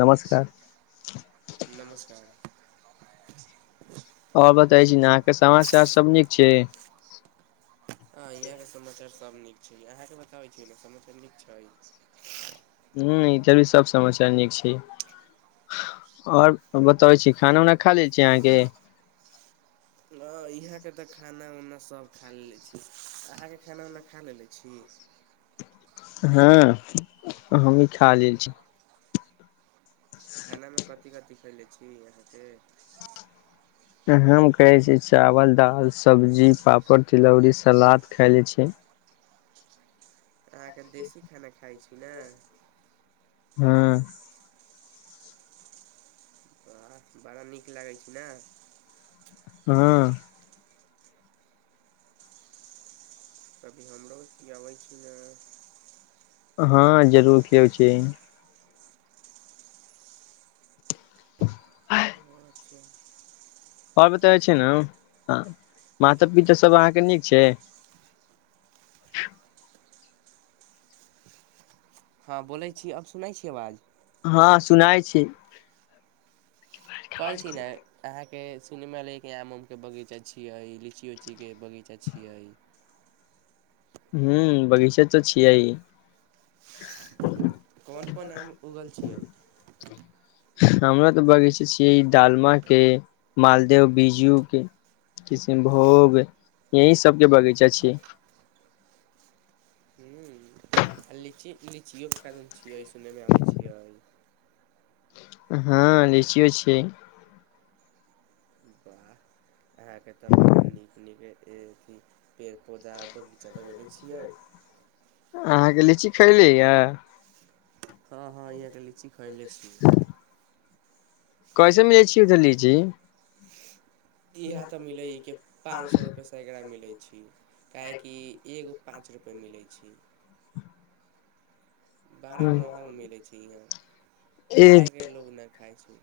नमस्कार। नमस्कार। आओर बताै छी न, अहाँके समाजवार सब नीक छै। हँ, यहाँके समाचार सब नीक छै, अहाँके बताबै छी ने समाचार नीक छै। हाँ, इधर भी सब समाचार नीक छै, आओर बतबै छी खाना उना खा ली चियागे हाँ, यहाँ के तऽ खाना उना सभ खा लेे छी, अहाँके खाना उना खा लेे छी। हाँ हमी खा लेल छी। खाना मे क कथी-कथी खेलै छी अहाँ के। हम खाय छी चावल, दाल, सब्जी, पापड़, तिलौरी, सलाद खायलै छी। अहाँके देशी खाना खाइ छै। कि नहि हाँ। हाँ बड़ा नीक लागै छी ना। हाँ। कभी हमरो खियाबै छी ने। हाँ जरूर खियोऊ छी। [unintelligible] [unintelligible] और बताई छै ने हां। माता-पिता सब अहाँ के नीक छै। हाँ बोलै छी, अब सुनै छी अवाज। हाँ सुनाय छी। कहै छी ने अहाँ के सुने मे एले या की आम-उम के बगीचा छीये, लीची-उची के बगीचा छियै। ह्म्म बगीचा ते छियै ई। कोन-कोन आम उगल छियै। हमरा तऽ बगीचा छियै ई दालमा के, मालदेव, बीजू के, किशनभोग एही सब के बगीचा छिये। ह्म लीची, लीचियो के कारण छियै सुनै मे आबै छियै। हाँ लीचीयो छै। अहाँ के तऽ बड़ा नीक-नीक ए एथी पेड़-पौधा बगीचा लगेली। छियै। अहाँ के लीची खेएली या। हाँ-हाँ या ते लीची। खेएलै छी। कैसे मे लीची देली जी। इहाँ ते मिले ई के पान सौ रूपे सैकड़ा मिले छी। काहे कि एगो पाँच रुपैए मिलै छै। बड़ा महग मिलै छै यहाँ, खाय के लोग ने खाय छी।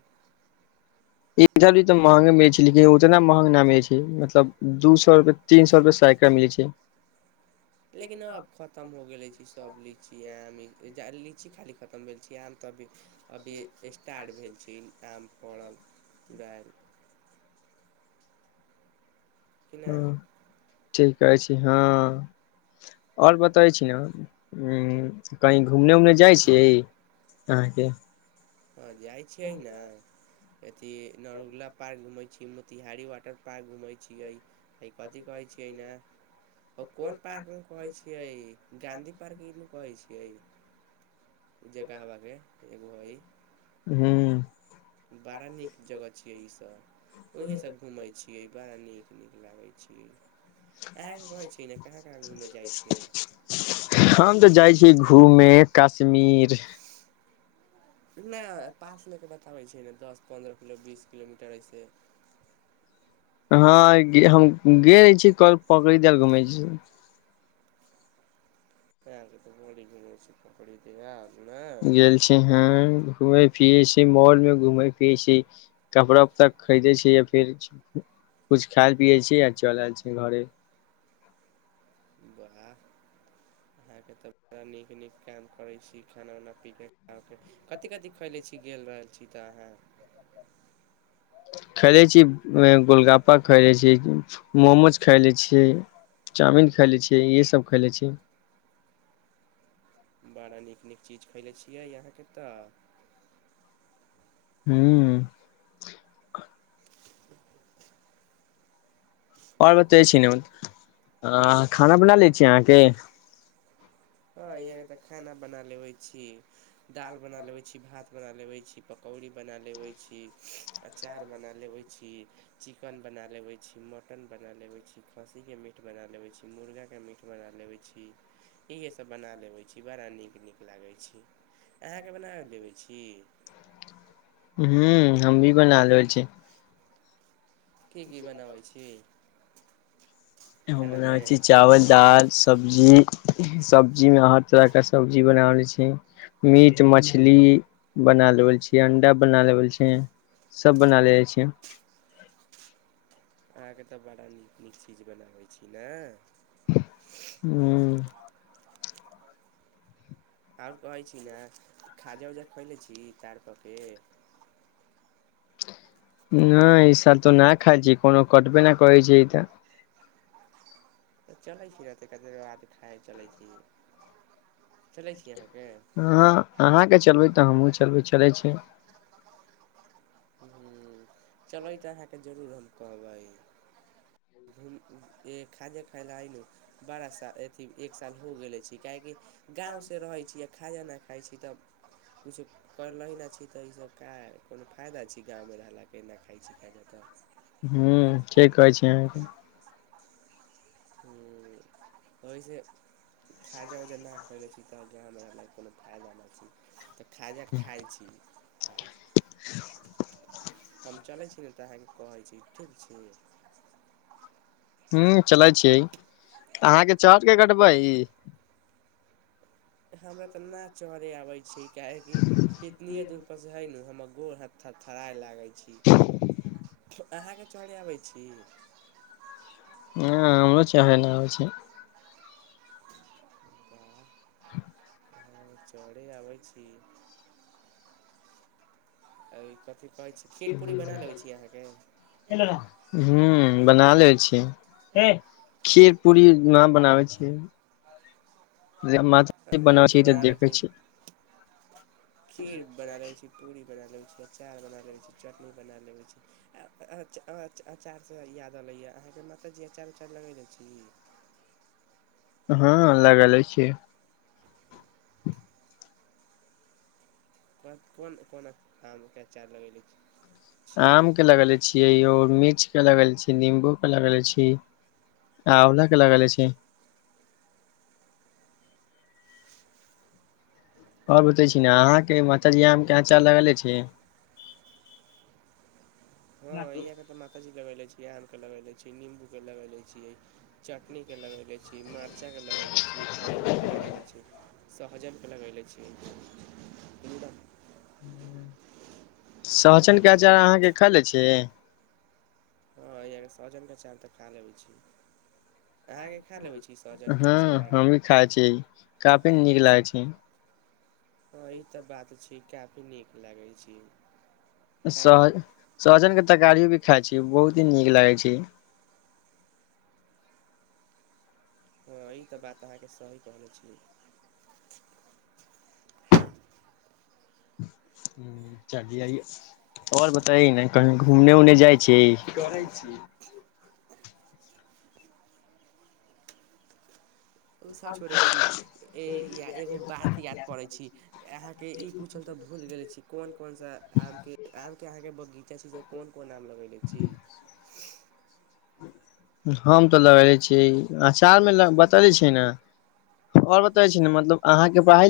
इधर भी तऽ महंगे मिलै छै, लेकिन उतना महंग ना मिलै छै, मतलब दू सौ रुपए, तीन सौ रुपए सैकड़ा मिलै छै। लेकिन अब खतम हो गेलै छै। सब लीची, आम ई जा लीची खाली खतम भेल छी आम ते अभी, अभी स्टार्ट भेल छी आम। [unintelligible] कि नहि हाँ ठीकै छी हाँ। और बताई छी ना। ह्म्म कही घूमने-उमने जाय छी अहाँ के। अहाँ जाय छियै ने। अथि नरगुला पार्क घूमे छी, मोतिहारी वाटर पार्क घूमे छीये, ए कथि कहै छीयै ने ओ कोन पार्क मे कहे छियै गांधी पार्क ही ने कहै छिये। जे कहबा के एगो ई ह्म्म। बाड़ा नीक जगह छै। यही सब ओहें सब घूमेै छीयै बड़ा नीक नीक लागै छी। अहाँके कहै ने कहाँ कहाँ घूमय जाइ छियै हम ते जाय छी घूमे कश्मीर। नै पास ले के बताबै छी नै दस, पन्द्रह किलो बीस किलोमीटर ऐसे। हाँ गे हम गेल छी कल [unintelligible] घूमै छी। [unintelligible] गेल छी हाँ घूमे-फिरे छी, मॉल मे घूमे-फिरे छी, कपड़ा-उपड़ा खरीदे छी या फिर कुछ खाएल पिये छी, आ चल आएल छी घरे। वाह अहाँ के तऽ बड़ा नीक-नीक काम करै छी, खाना-उना पीबै खा के, कथि-कथि खएले छी गेल रहल छी ते अहाँ। प खेएलै छी, मोमोज खेएलै छी, चाउमिन खेएलै छी, इहे सब खेएलै छी। बड़ा नीक-नीक चीज खेएले छियै इहाँ के तऽ। ह्म्म। और बताई छी नु। आ। खाना बना लै छीये अहाँ के। हाँ यहाँ ते खाना बना लेबे छी, दाल बना लेबे छी, भात बना लेबे छी, पकौड़ी बना लेबे छी, अचार बना लेबे छी, चिकन बना लेबे छी, मटन बना लेबे छी, खस्सी के मीट बना लेबे छी, मुर्गा के मीट बना लेबै छी, इहे सब बना लेबै छी, बड़ा नीक-नीक लागै छी। अहाँके बना लेबै छी ह्म्म। हम भी बना ले छी। की-की बनाबै छी। हम बनाबे खानामे छी चावल, दाल, सब्जी, अहाँके सब्जी में हर तरह का सब्जी बना ले छी। से मीट मछली। बना लेवल छी अंडा बना लेवल छी। सब बना ले जाइ छ। अहाँ के ते बड़ा नीक-नीक चीज बनाबै छी नै। ह्म्म। और कहै छी ने खाजा-उजा खेएलै छी तार कऽ के। नै ई साल तऽ ना खाएल छी, कोनो कटबै नै करै छै ई ते। चलै छी [unintelligible] चलै छी चलै छीये। अहाँ आह्नान के चलबै तऽ हमूँ चलबे छी। करै छै। ह चल ई तऽ अहाँके जरूर हम कहबै खादे खाय ल ने बारह साल अथी एक साल हो गेले छै काहेकि। गाँवसँ रहैत छी आ खाजा नहिा खाइत छी तब। किछु करि लै नहि छी तऽ ई सब क अपनो। खाय डाय छी गमे रहल क न खाय छी। ह ठीक कहै छै अहाँके [unintelligible] ह ओहिसे। खाजा ऊजा न आखै छी। त जाँ हमरा ल कोनो फायदा नहि छै तऽ। खाजक खाइ छी। [unintelligible] हम चलै छी ने तऽ अहके कहै छी ठीक छी। हू चलै छिय। अहाँके चर के कटबै। हमरा तऽ ना चहरे आबे छी। कहे की कितनीे दूर पर से है न हम्मर गोड़ हथ थर थड़ाई लागे छै। अहाँके चढ़ आबै छी। ह हमरो चाह न आबे छै। चढ़ै आबै छी। एहि। [unintelligible] [unintelligible] ह बना ले छी खीर पूरी न बनाबै छीये। बनाबै हम तऽ छियै बना ले देखै छी छियै खीर बना ले छी पूरी बना ले छी। अचार बना लेै छी चटनी बना लेबै छी अचारसँ याद अलैए अहाँके मताजी अचार उचार लगैने छी। हँ लगे छिय। ब कोन कोन आमके अचार लगले छी। आम के लगेले छि यै मिर्च के लगेले छी नींबू। अलग रहै छी, आंवला के लगाला छी। और बताई छी ने अहाँ के माता जी आम के अचार लगाले छी। हाँ यहाँ के ते माता जी लगेेले छै। ई आम के लगैेले छी, निम्बू के लगेले छियै, चटनी के लगैेले छियै, मा चा के लगैले छी, कटहल के लगैले छी। सहजन के लगले छि। [inaudible] सोहजन के अचार अहाँके खा ले छै। [unintelligible] सहजन के अचार तऽ खा लेबै छी। अहाँके खा लेबै छी सहजनके हाँ अचार हमी खा छी, काफी नीक लागै छी। हाँ ई ते बात छी काफी नीक लागै छी। सह, खायमे सहजन के तरकारी भी खाय छी, बहुत ही नीक लागै छै। हाँ ई ते बात अहाँ के सही कहै छी। ह्म्म चलिये। और बताई ने कही घूमने-उमने जाय छी। करै छी उ सब छोड़ै छी ए या एगो बात याद पड़ै छी, अहाँ के ई पूछल ते भूल गेले छी कोन-कोन सा आम के, आम के अहाँ के बगीचा छी से कोन-कोन आम लगेले छी। हम ते लै छी, अचार मे बताबै छी। ई ना।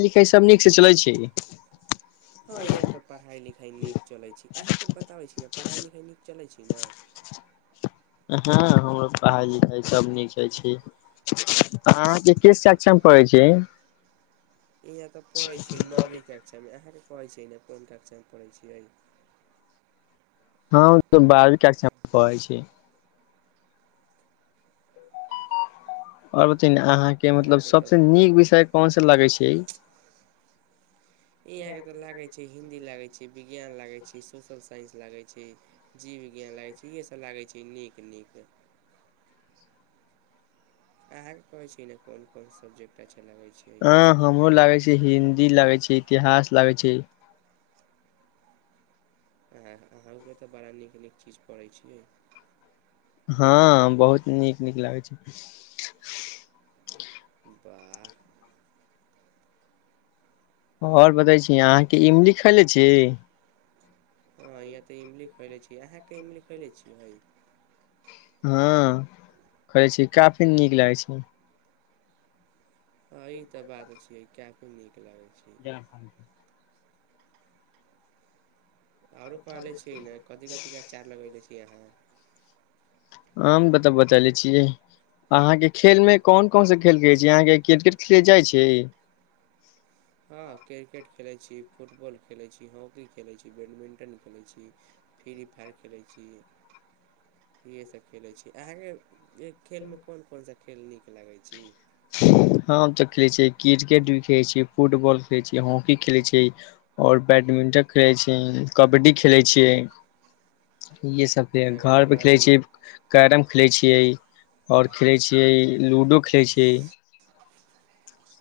लिखाइ सब नीक से चलै छै हाँ इहां के ते पढ़ाई-लिखाई नीक चलै छै, अहाँ के बताबै छी ने पढ़ाई-लिखाई नीक चलै छी ना। हाँ हमर पढ़ाई-लिखाई सब नीक चलै छी, अहाँ के कक्षा मे पढ़ै छी इहाँ ते पढ़ै छी नौवी कक्षा मे, अहाँ पढ़े छीये ना कुन कक्षा मे पढ़ै छियै। हम ते बारवीं कक्षा मे पढ़ै छी। और बताई ने अहाँ के मतलब अहाँके तऽ सबसे नीक विषय कोन से लागे छै। इहां के ते लागे छै हिन्दी लागे छी, विज्ञान लागै छी, सोशल साइंस लागै छी, जीव विज्ञान लागै छी, इहे सब लागै छी नीक-नीक। अहाँ के कहै छी ने कोन-कोन सबजेक्ट अच्छा लगै छै अ हमरो लागे छै हिन्दी लागे छै, इतिहास लागे छै। आँ अहों के ते बड़ा नीक-नीक चीज पढ़े छियै। हाँ बहुत नीक-नीक लागै छै। वाह। और बताई छी अहाँ के इमली खयले छी। हाँ इहाँ ते इमली खैले छी, अहाँ के इमली खैएले छियै। हाँ खाय छी, काफी नीक लागै छै। अ ई ते बात छिये किया नी क लागै छी। आरो कहलै छी ने कथी-कथी के अचार लगैले छी अहाँ। हमम त तऽ [unintelligible] बताले छियै अहाँके खेलमे कोन कोन सा खेल खेलय छी, अहाँ क्रिकेट खेलय जाइ छी? हँ क्रिकेट खेलै फुटबॉल खेलय छी हॉकी खेलय छी, बैडमिंटन खेलय छी फ्री फाइव खेलय छी इहे सब खेलय छी, अहांके एक खेलमे कोन कोन सा खेल नीक लगै छी? हम त खेलै छी। क्रिकेट भी खेलै छी फुटबॉल खेलै छी हा की खेले छी और बैडमिंटन खेले छी। कबड्डी खेलै छियै, इहे सब अहाँके तऽ घर पर बड़ा खेलै नीक छियै कैरम खेलै छियै, आओर खेलै छियै लूडो खेलै छियै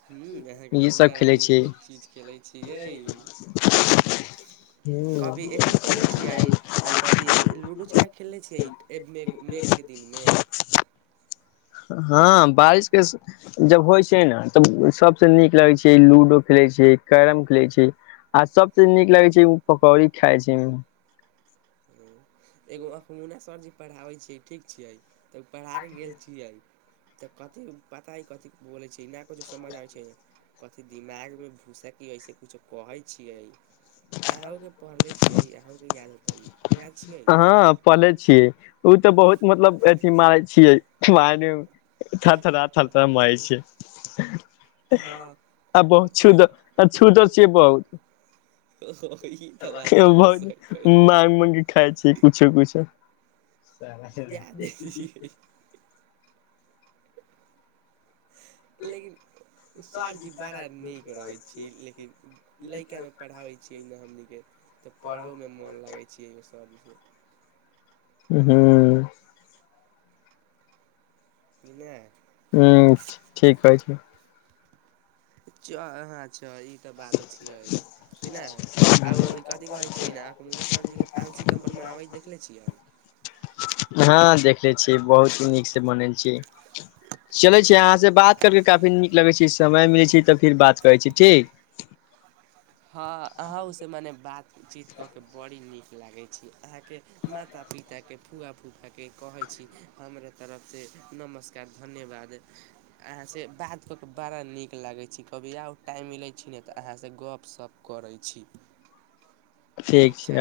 हां अहाँके त इहे सब बड़ा खेलै नीक छियै नीक चीज खेलै छियै। हूं कभी अथी खेलले छियै हय कथी लूडो छक्का खेलले छियै मेघ के दिन मे? हं। हां बारिशके जब होइ छै ने त सभसँ नीक लगैत छै लूडो खेलै छियै, कैरम खेलै छियै आ सभसँ नीक लगैत छै ओ पकौड़ी खाइ छियै। एगो अंखमुना सरजी पढ़ाबै छै ठीक छियै। त पढ़ाके गेल छियै। त कथि पता हइ कथि बोलै छै नहि कछो समझ आबै छै, कथि दिमाग मे घुसक ऐसे कुछो कहै छियै। अहुंके पढ़ले छियै अहुं के याद हेतै याद छै हँ पले छियै ओ तऽ बहुत मतलब [unintelligible] थर थरा थर थरा मारै छै आ बहुत छुद आ छुदर छै बहुत। बहुत ओ ई तऽ बात अहाँके सही बहु कहली माग मगी खााय छी किछो कुछो याद [unintelligible] छियै लेकिन सरजी बड़ा नीक रहै छी लेकिन लड़कामे पढ़ाबै छियै हमनीके त पढ़यमे मोन लागै छै सरजी। हुं। नै। हुं ठीक कहै छै। च हँ च ई। सब बात छियै कि नहि आओर कथी कहै छियै अहाँके मुना सरजीके पाँच सितम्बर मनाबैत देखले छियै। हां, देखने छियै बहुत नीक से मनल छै। चले छै अहाँ से बात करके काफी नीक लगे छै समय मिलै छै। त फिर बात करै छी ठीक। हां, अहुं से मने बातचीत क के बड़ा नीक। लागै छी। अहाँ के माता-पिता के फुआ-फूफा के कहै छी हमरे तरफ से नमस्कार, धन्यवाद अहाँ से बात कऽ के बड़ा नीक लागै छी, कभी और टाइम मिलै छी ने ते अहाँ से गप शप करै छी। ठीक छै।